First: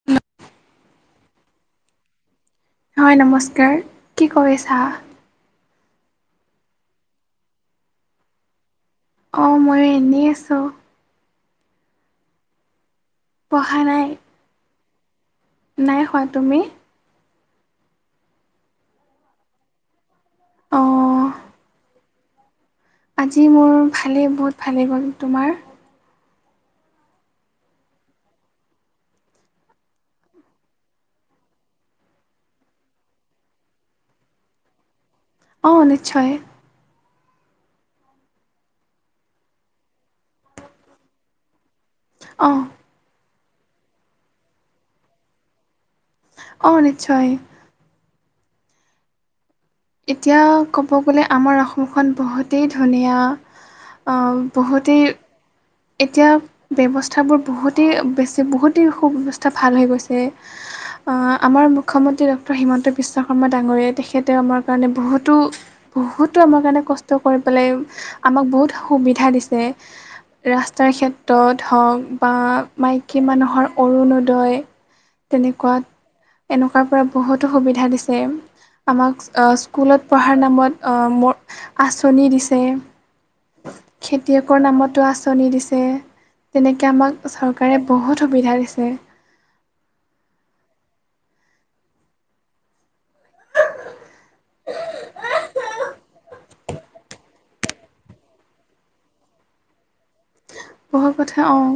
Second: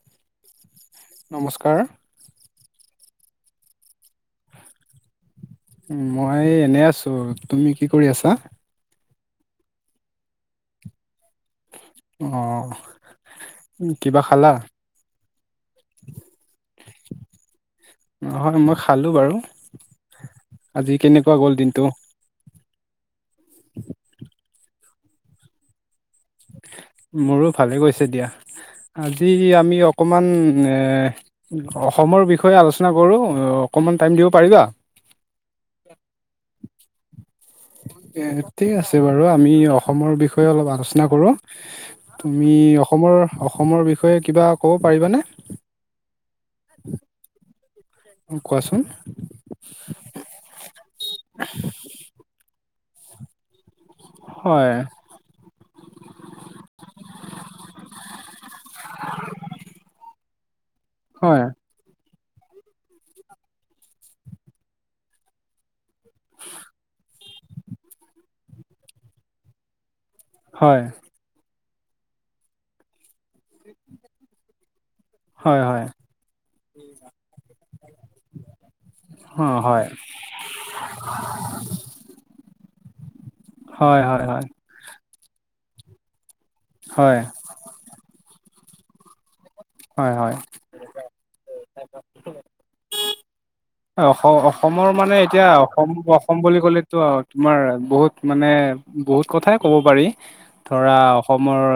[unintelligible] নমস্কাৰ। হয় নমস্কাৰ, কি কৰিছা? মই এনে আছোঁ‌, তুমি কি কৰি আছা? অ', মইও এনেই আছোঁ। অ', পঢ়া নাই কিবা খালা? নাই খুৱা, তুমি? নহয় মই খালোঁ‌ বাৰু, আজি অঁ কেনেকুৱা গ'ল দিনটো? আজি মোৰ ভালেই বহুত ভালেই গ'ল, তোমাৰ? মোৰো ভালে গৈছে দিয়া। আজি আমি অকণমান এ অসমৰ বিষয়ে আলোচনা কৰো, অকমান টাইম দিব পাৰিবা? অ', নিশ্চয়। ঠিক আছে বাৰু আমি অসমৰ বিষয়ে অলপ আলোচনা কৰোঁ‌। তুমি অঁ অসমৰ, অসমৰ বিষয়ে কিবা ক'ব পাৰিবানে? অ', নিশ্চয়। অ', কোৱাচোন। এতিয়া ক'ব গ'লে আমাৰ অসমখন বহুতেই ধুনীয়া। অ', হয় বহুতেই এতিয়া ব্যৱস্থাবোৰ বহুতেই বেছি বহুতেই সু-ব্যৱস্থা ভাল হৈ গৈছে। হয় আমাৰ মুখ্যমন্ত্ৰী ডক্টৰ হিমন্ত বিশ্ব শৰ্মা ডাঙৰীয়াই তেখেতে আমাৰ কাৰণে বহুতো বহুতো আমাৰ কাৰণে কষ্ট কৰি পেলাই আমাক বহুত সুবিধা দিছে। হয় ৰাস্তাৰ ক্ষেত্ৰত হওক বা মাইকী মানুহৰ অৰুণোদয় হয় হয় তেনেকুৱাত, এনেকুৱাৰ পৰা বহুতো সুবিধা দিছে। আমাক হয় হয় স্কুলত পঢ়াৰ নামত অ' মোৰ আঁচনি দিছে। হয় হয় হয় খেতিয়কৰ নামতো আঁচনি দিছে। তেনেকে আমাক হয় চৰকাৰে বহুত সুবিধা দিছে। হয়, হয়। [inaudible] অসম-অসমৰ মানে এতিয়া অসম অসম বুলি ক'লেতো তোমাৰ বহুত মানে বহুত কথাই ক'ব পাৰি। ধৰা বহুত কথা অসমৰ অঁ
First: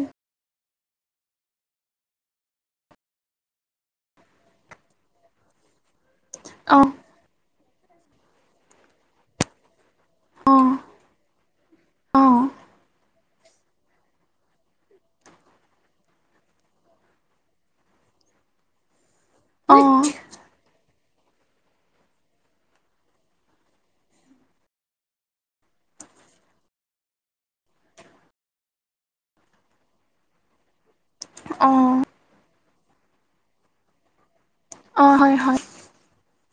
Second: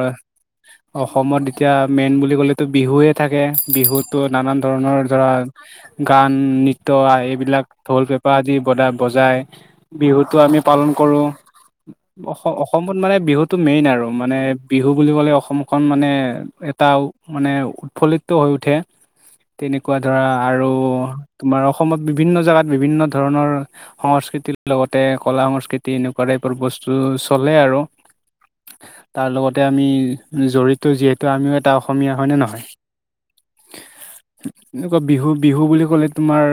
অসমত এতিয়া মেইন বুলি ক'লেতো বিহুৱে থাকে। বিহুতো নানান ধৰণৰ ধৰা অঁ গান-নৃত্য এইবিলাক ঢোল-পেপা আদি বদা বজাই। বিহুটো আমি অঁ পালন কৰোঁ। অঁ অসম-অসমত মানে বিহুটো মেইন আৰু মানে বিহু বুলি ক'লে অসমখন মানে এটা মানে উৎফুল্লিত হৈ উঠে। তেনেকুৱা মানে ধৰা আৰু তোমাৰ অসমত বিভিন্ন জাগাত বিভিন্ন ধৰণৰ সংস্কৃতিৰ লগতে কলা-সংস্কৃতি এনেকুৱা টাইপৰ বস্তু চলে আৰু। তাৰ লগতে আমি জড়িত যিহেতু আমিও এটা অ', অসমীয়া। হয়নে নহয়? এনেকুৱা অ', বিহু হয়, হয়, বিহু বুলি ক'লে তোমাৰ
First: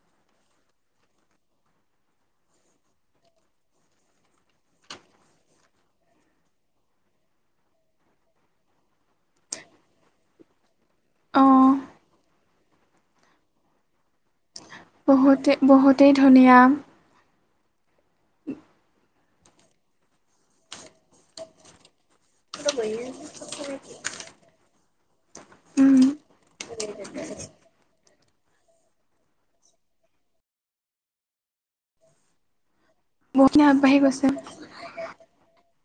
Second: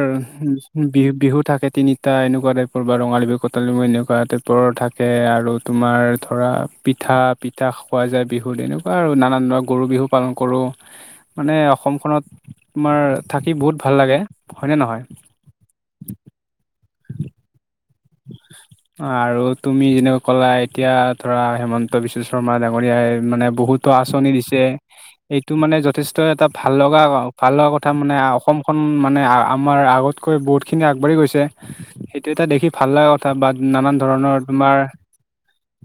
বি-বিহু থাকে তিনিটা এনেকুৱা টাইপৰ বা ৰঙালী বিহু কটালী বিহু এনেকুৱা টাইপ। ৰ থাকে আৰু তোমাৰ ধৰা পিঠা পিঠা খোৱা যায় বিহুত এনেক আৰু নানান [unintelligible] গৰু বিহু পালন কৰোঁ। মানে অ', অসমখনত তোমাৰ, থাকি বহুত ভাল লাগে। হয়নে নহয় বহুতে-বহুতেই ধুনীয়া। আৰু তুমি যেনেকৈ ক'লা এতিয়া ধৰা হেমন ন্ত বিশ্ব শৰ্মা ডাঙৰীয়াই মানে বহুতো আঁচনি দিছে। এইটো মানে উম, যথেষ্ট এটা ভাল লগা ভাল লগা কথা মানে। অসমখন মানে আমাৰ আগত কৈ বহুতখিনি আগবাঢ়ি গৈছে। সেইটো এটা দেখি ভাল লগা থা বাট বহুতখিনি নানান আগবাঢ়ি গৈছে ধৰণৰ তোমাৰ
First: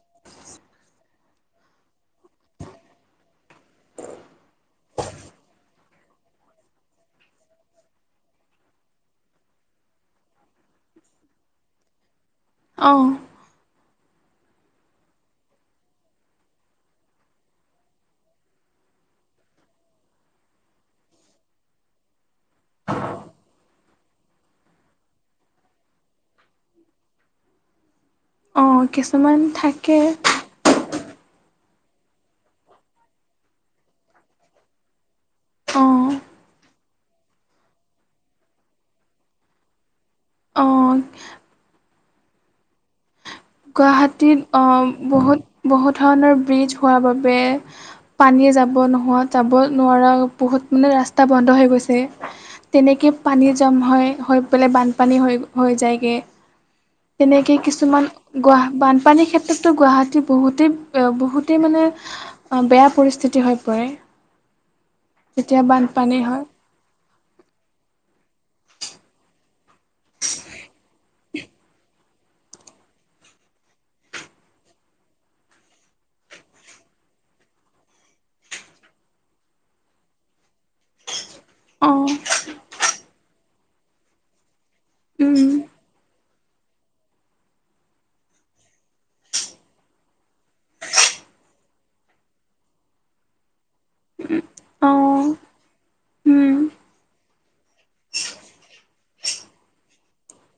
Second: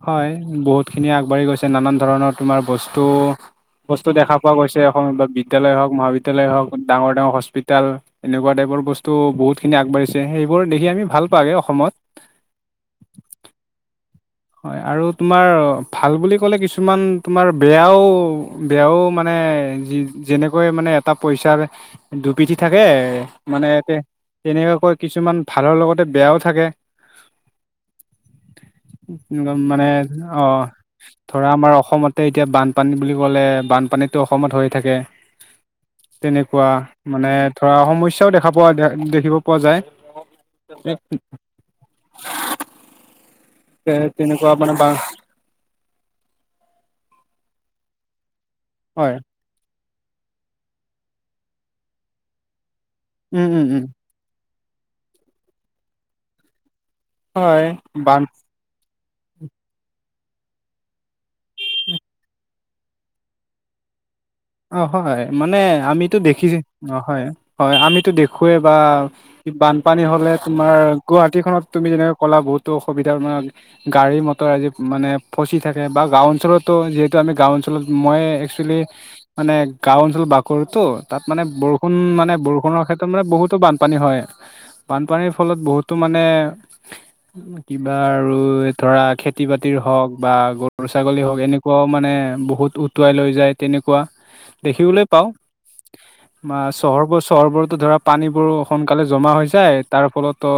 হয়, বহুতখিনি আগবাঢ়ি গৈছে। নানান ধৰণৰ তোমাৰ বস্তু বস্তু দেখা পোৱা গৈছে, [unintelligible] বিদ্যালয় হওক, মহাবিদ্যালয় হওক, ডাঙৰ ডাঙৰ হস্পিতেল। এনেকুৱা টাইপৰ বস্তু বহুতখিনি আগবাঢ়িছে, সেইবোৰ দেখি আমি ভাল পাওঁগে অসমত। অঁ। হয় আৰু তোমাৰ ভাল বুলি ক'লে কিছুমান তোমাৰ বেয়াও বেয়াও মানে, যেনেকৈ মানে এটা পইচাৰ দুপিঠি থাকে, মানে তেনেকুৱাকৈ কিছুমান ভালৰ লগতে বেয়াও থাকে। অ', কিছুমান একদম মানে থাকে অ'! ধৰা আমাৰ অসমতে এতিয়া বানপানী বুলি ক'লে বানপানীতো অসমত হৈয়ে থাকে। অ', তেনেকুৱা মানে ধৰা সমস্যাও দেখা পোৱা দে-দেখিব পোৱা যায়। [inaudible] অ', এ গুৱাহাটীত তেনেকুৱা মানে অ' বা বহুত বহু ধৰণৰ ব্ৰিজ হোৱাৰ বাবে পানীয়ে যাব হয় নোহোৱাত যাব নোৱাৰা বহুত মানে ৰাস্তা বন্ধ হৈ গৈছে। তেনেকে উম পানী উম জমা উম হয়, হৈ পেলাই বানপানী হৈ হৈ যায়গে। তেনেকেই হয় কিছুমান বান গুৱা-বানপানীৰ ক্ষেত্ৰততো গুৱাহাটী বহুতেই বহুতেই মানে অ' বেয়া পৰিস্থিতি হৈ পৰে। অ' হয় মানে যেতিয়া আমিতো বানপানী হয় দেখিছো অ, হয় হয়, আমিতো দেখোৱেই বা পানী হ'লে তোমাৰ গুৱাহাটীখননত তুমি যেনেকে কলা বহুতো অসুৱিধা মানে গাড়ী মটৰ আজি মানে ফচি থাকে বা গাওঁ অঞ্চলতো যিহেতু আমি গাও অঞ্চলত মই তুমি মানে গাঁও অঞ্চল বাকৰিতো তাত মানে বৰষুণ মানে অঁ বৰষুণৰ ক্ষেত্ৰত মানে বহুতো বান বানপানী হয়। বানপানীৰ উম ফলত বহুতো মানে কিবা আৰু ধৰা খেতি বাতিৰ হওঁক বা গৰু ছাগলী হওঁক এনেকুৱাও মানে বহুত উটুৱাই লৈ যায় তেনেকুৱা দেখিবলৈ পাওঁ। অঁ উম বা চহৰবোৰ চহৰবোৰতো ধৰা পানীবোৰ সোনকালে জমা হৈ যায় তাৰ ফলতো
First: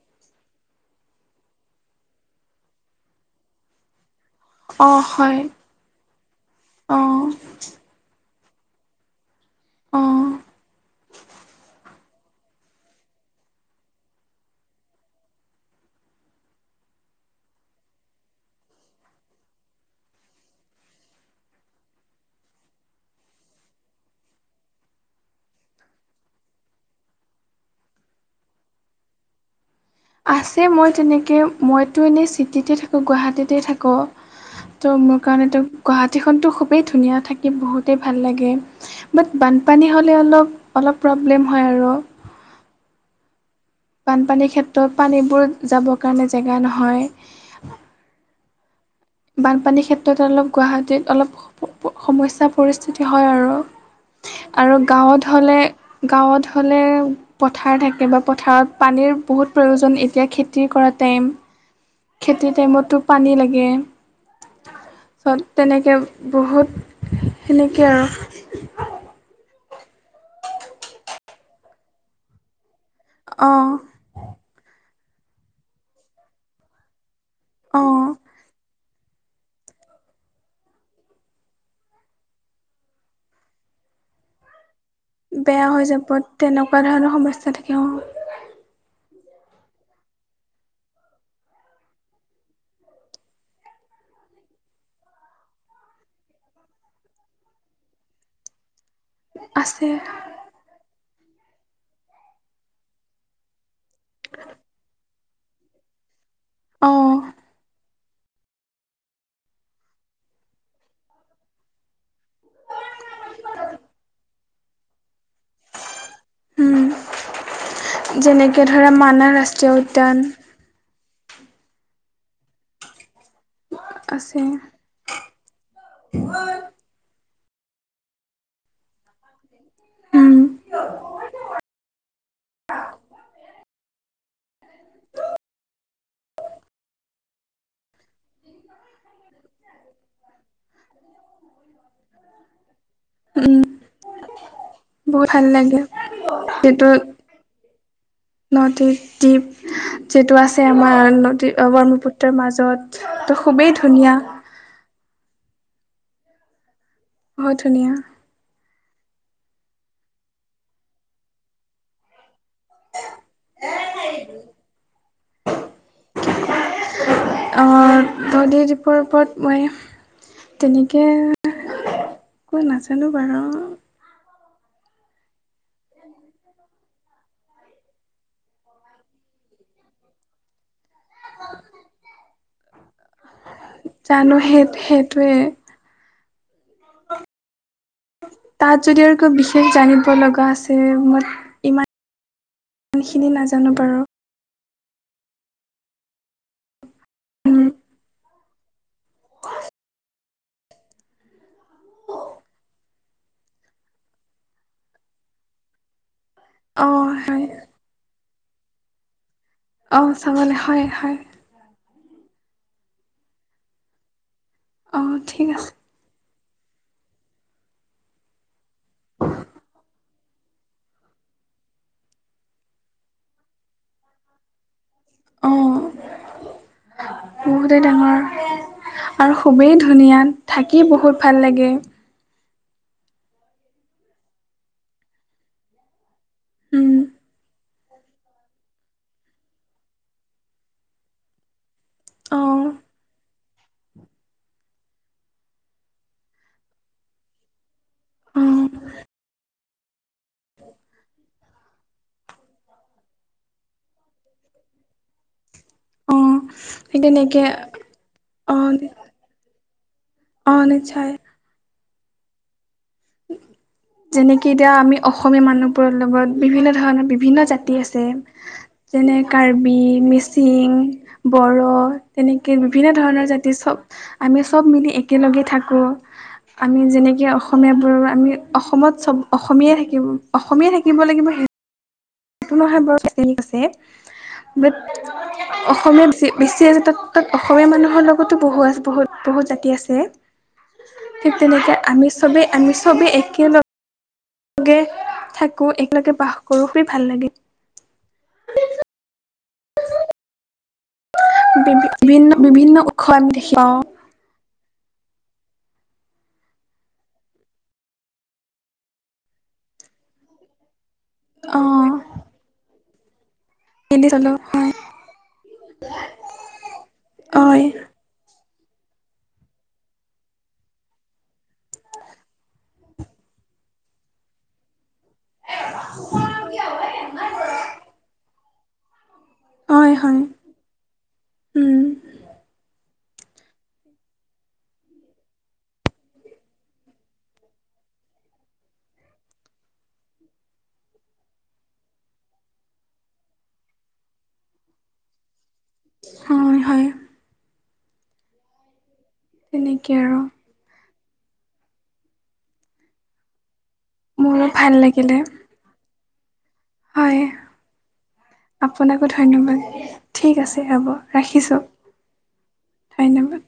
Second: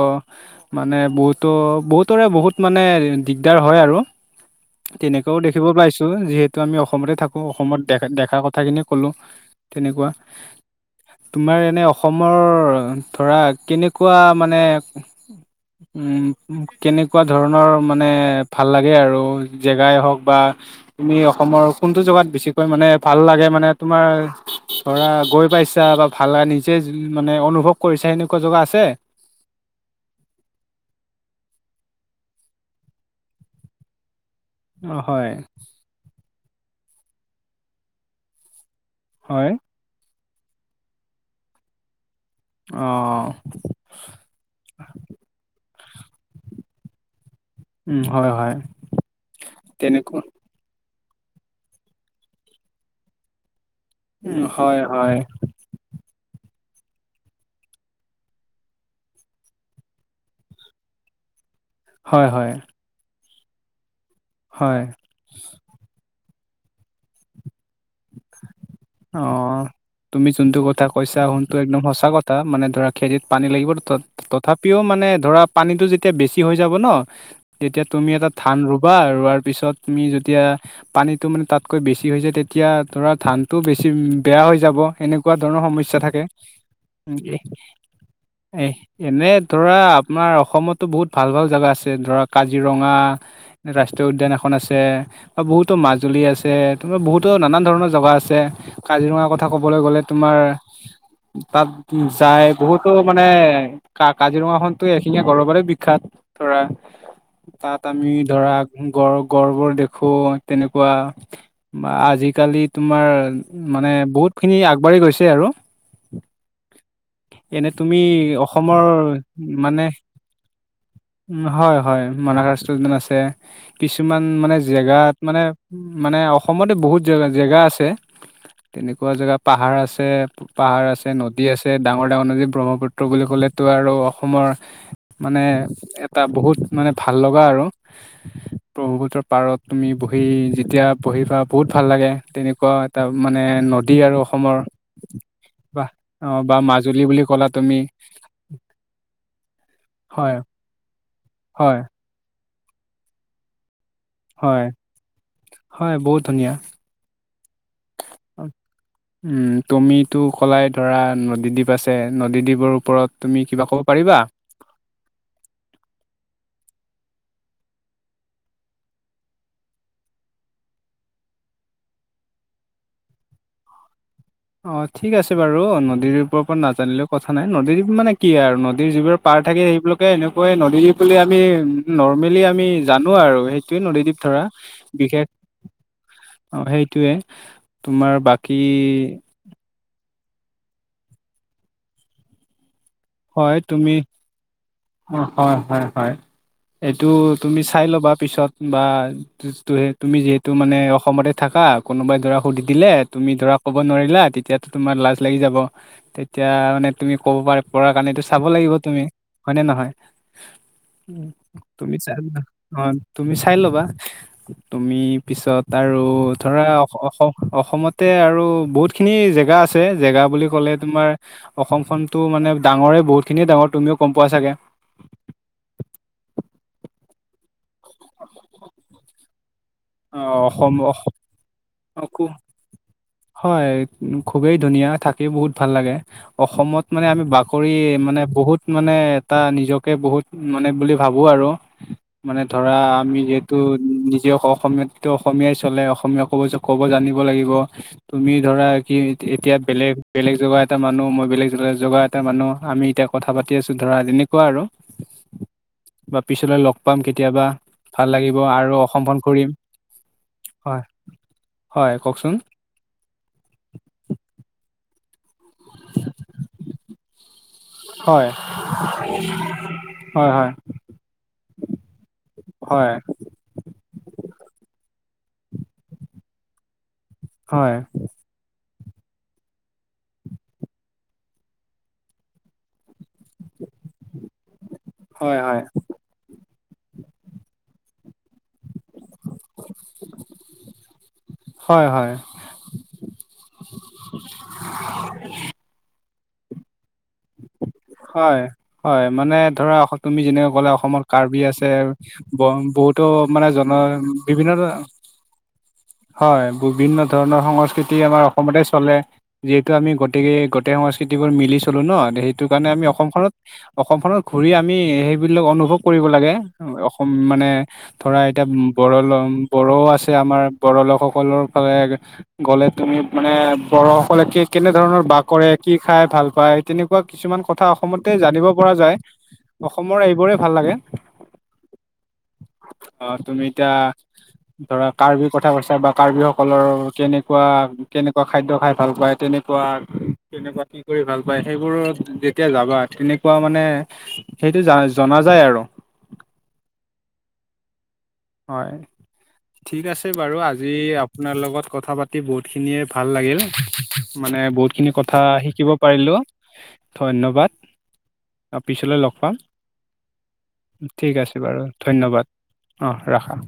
মানে বহুতো বহুতৰে বহুত মানে দিগদাৰ হয় আৰু। অঁ তেনেকোৱাও হয় দেখিবলৈ পাইছোঁ, যিহেতু আমি অসমতে অঁ থাকো অসমত দে- দেখা কথা খিনি ক'লোঁ তেনেকুৱা। অঁ তোমাৰ এনে অসমৰ ধৰা কেনেকুৱা মানে কেনেকুৱা ধৰণৰ মানে ভাল লাগে আৰু জেগাই হওক বা তুমি অসমৰ কোনটো জেগাত বেছিকৈ মানে ভাল লাগে। মানে তোমাৰ ধৰা গৈ পাইছা বা ভাল নিজে মানে অনুভৱ কৰিছা এনেকুৱা জেগা আছে? আছে মই তেনেকৈ মইতো এনেই চিটিতে থাকোঁ গুৱাহাটীতে থাকোঁ। ত' অ মোৰ হয় কাৰণেটো গুৱাহাটীখনটো খুবেই ধুনীয়া থাকি বহুতেই ভাল লাগে। বাট হয় বানপানী হ'লে অলপ অলপ প্ৰব্লেম হয় আৰু। অ। বানপানীৰ ক্ষেত্ৰত পানীবোৰ যাবৰ কাৰণে জেগা নহয়। উম, হয় হয়। বানপানীৰ তেনেকুৱা ক্ষেত্ৰত অলপ গুৱাহাটীত অলপ সমস্যা পৰিস্থিতি হয় আৰু। উম আৰু হয় হয় গাঁৱত হ'লে গাঁৱত হ'লে পথাৰ থাকে বা পথাৰত পানীৰ বহুত প্ৰয়োজন এতিয়া খেতি কৰা টাইম। হয় খেতিৰ হয় টাইমতো পানী লাগে। হয়। চব তেনেকৈ বহুত সেনেকৈ আৰু। অ, তুমি যোনটো কথা কৈছা শুনটো একদম সঁচা কথা। মানে ধৰা খেতিত পানী লাগিব অ' তথাপিও মানে ধৰা পানীটো যেতিয়া বেছি হৈ যাব ন তেতিয়া তুমি অ' এটা ধান ৰ ৰুবা ৰোৱাৰ পিছত তুমি যেতিয়া পানীটো মানে তাতকৈ বেছি হৈ যায় তেতিয়া ধৰা ধান তো বেছি বেয়া হৈ যাব। এনেকুৱা ধৰণৰ বেয়া হৈ সমস্যা যাব থাকে। তেনেকুৱা ধৰণৰ সমস্যা থাকে অ' এই এনেই ধৰা আমাৰ অসমতো বহুত ভাল ভাল জেগা আছে ধৰা কাজিৰঙা, ৰাষ্ট্ৰীয় উদ্যান এখন আছে, বা বহুতো মাজুলী আছে, বহুতো নানান ধৰণৰ জেগা আছে। কাজিৰঙা কথা ক'বলৈ আছে গ'লে তোমাৰ তাত যাই বহুতো মানে- কা কাজিৰঙাখনতো এখিঙীয়া গড়ৰ কাৰণে বিখ্যাত ধৰা অ' তাত- ত আমি ধৰা গড় গড়বোৰ দেখো তেনেকুৱা- বা আজিকালি তোমাৰ- মানে বহুত খিনি আগবাঢ়ি গৈছে আৰু, উম। এনে তুমি যেনেকে অসমৰ ধৰা মানাহ ৰাষ্ট্ৰীয় মানে- উদ্যান হয় হয় মানাহ ৰাষ্ট্ৰীয় উদ্যান আছে, কিছুমান আছে মানে জেগাত মানে মানে অসমতে বহুত জে জেগা আছে, তেনেকুৱা জেগা পাহাৰ আছে, উম পাহাৰ আছে, নদী আছে, ডাঙৰ ডাঙৰ নদী ব্ৰহ্মপুত্ৰ বুলি ক'লেতো আৰু অসমৰ- মানে এটা বহুত মানে ভাল লগা আৰু। ব্ৰহ্মপুত্ৰৰ পাৰত তুমি বহি যেতিয়া পঢ়িবা বহুত ভাল লাগে, তেনেকুৱা- এটা মানে উম নদী আৰু অসমৰ, বহুত ভাল লাগে বাহ বা মাজুলী - বুলি ক'লা তুমি- নদী দ্বীপ যিটো হয় আছে আমাৰ নদী হয় ব্ৰহ্মপুত্ৰ- তাৰ মাজত তো খুবেই ধুনীয়া, হয়, হয় বহুত ধুনীয়া। বহুত ধুনীয়া, উম তুমিটো ক'লাই ধৰা নদীদ্বীপ আছে নদীদ্বীপৰ- ওপৰত তুমি কিবা ক'ব পাৰিবা? নদীৰ দ্বীপৰ ওপৰত মই, তেনেকে মই নাজানো বাৰু, অ ঠিক আছে বাৰু নদীৰ দ্বীপৰ ওৰত নাজানিলেও কথা নাই, নদী দ্বীপ মানে কি আৰু নদীৰ যি বোৰ- পাৰ থাকে সেইবিলাকে এনেকুৱাই নদী বুলি আমি নৰ্মেলি আমি জানো আৰু, সেই- এইটোৱে নদীদ্বীপ জানো ধৰা, সেই বিশেষ সেইটোৱে সেইটোৱে তোমাৰ বাক- তাত যদি আৰু কিবা বিশেষ জানিব লগা আছে মই ইমান- খিনি হয় নাজানো তুমি, বাৰু হয় হয় হয়। এইটো তুমি উম চাই ল'বা পিছত বা- তুমি যিহেতু মানে অসমতে থাকা, কোনোবাই ধৰা সুধি দিলে তুমি ধৰা- ক'ব নোৱাৰিলা তেতিয়াতো তোমাৰ লাজ লাগি যাব। তেতিয়া অ মানে তুমি ক'ব হয় পাৰ পৰা কাৰণে এইটো চাব লাগিব তুমি। হয়নে নহয়? অ চাবলৈ হয় হয় তুমি চাই অ তুমি চাই ল'বা, তুমি অ ঠিক পিছত আছে আৰু- আৰু ধৰা অসম অসমতে আৰু বহুতখিনি জেগা আছে, জেগা বুলি ক'লে তোমাৰ- অসমখনতো মানে ডাঙৰে বহুত খিনিয়ে ডাঙৰ তুমিও গম পোৱা চাগে। অঁ বহুতেই ডাঙৰ। আৰু খুবেই ধুনীয়া থাকি বহুত ভাল লাগে। খু হয় খুবেই ধুনীয়া থাকি বহুত ভাল লাগে। অসমত উম মানে আমি বাকৰি মানে বহুত মানে এটা নিজকে বহুত- মানে বুলি ভাবো আৰু, মানে অ ধৰা আমি যিহেতু নিজেও হক অসমীয়াতটো অসমীয়াই চলে অসমীয়া ক'ব ক'ব জানিব লাগিব। তুমি অ ধৰা কি এতিয়া বেলেগ বেলেগ জেগা এটা মানুহ, মই বেলেগ জগা এটা মানুহ, আমি এতিয়া- কথা পাতি আছো ধৰা তেনেকুৱা আৰু, অ বা পিছলৈ লগ পাম সেই তেনেকে কেতিয়াবা ভাল লাগিব অ আৰু অসমখন ফুৰিম, অ নিশ্চয়, হয় কওকচোন, যেনেকে এতিয়া আমি অসমীয়া মানুহ। [unintelligible] লগত বিভিন্ন ধৰণৰ বিভিন্ন জাতি আছে। হয় যেনে কাৰ্বি হয় হয় মিচিং বড় তেনেকে বিভিন্ন হয় ধৰণৰ জাতি চব আমি চব মিলি একেলগে থাকো আমি যেনেকে হয় অসমীয়া আৰু আমি অসমত চব অসমীয়াই থাকিব অসমীয়াই থাকিব লাগিব সেইটো [unintelligible] আছে বাত হয় হয় অসমীয়াত চি বেছি আছে, তাত তাত অসমীয়া মানুহৰ লগতো বহু আছ বহুত-বহুত জাতি আছ এ‌ ঠিক তেনেকে হয় আমি হয় চবেই, আমি চবে একেলগ গে থাকোঁ, একেলগে বাস কৰোঁ, খুবেই ভাল লাগে। হয়, হয়, মানে ধৰা অস তুমি যেনেকে ক'লা অসমত কাৰ্বি আছ যে, বিভিন্ন ব বিভিন্ন বহুতো উৎস আমি মানে দেখি জন পাওঁ বিভিন্ন ধৰ হয়, বিভিন্ন ধৰণৰ সংস্কৃতি আমাৰ অসমতে চলে। যিহেতু আমি গতিকে গোটেই সংস্কৃতিবোৰ মিলি অ চলো ন' সেইটো কাৰণে আমি অসমখনত মিলি অসমখনত চলো ঘূৰি হয়। আমি সেইবিলাক অনুভৱ কৰিব লাগে অসম মানে হয় ধৰা এতিয়া বৰ‌‌ ল বড়ো আছে আমাৰ বড়ো লোকসকলৰ ফালে গ'লে তুমি মানে বড়োসকলে কি কেনে ধৰণৰ বাস কৰে, কি খাই ভাল পায়, তেনে কোৱা কিছুমান কথা অসমতে জানিব পৰা যায় হয় অসমৰ হয় এইবোৰে ভাল লাগে। উম অ', তুমি এতিয়া ধৰা কাৰ্বি কথা কৈছা, বা কাৰ্বি সকলৰ কেনেকুৱা, কেনেকুৱা খাদ্য খায় ভাল পায় তেনে কোৱা কেনেকুৱা কি কৰি ভাল পায়। সেইবোৰত যেতিয়া যাবা, তেনেকুৱা মানে সেইটো জা জনা যায় আৰু। হয়, হয়। হয়, ঠিক তেনেকে আছে আৰু বাৰু আজি আ আপোনাৰ লগত কথা পাতি বহুতখিনিয়ে ভাল লাগিল, মানে মোৰো ভাল বহুতখিনি লাগিলে কথা শিকিব পাৰিলোঁ, হয় ধন্যবাদ। অ', পিছলৈ আপোনাকো লগ পাম ধন্যবাদ ঠিক আছে হ'ব ঠিক আছে ৰাখিছোঁ বাৰু ধন্যবাদ। অ', ৰাখা। ধন্যবাদ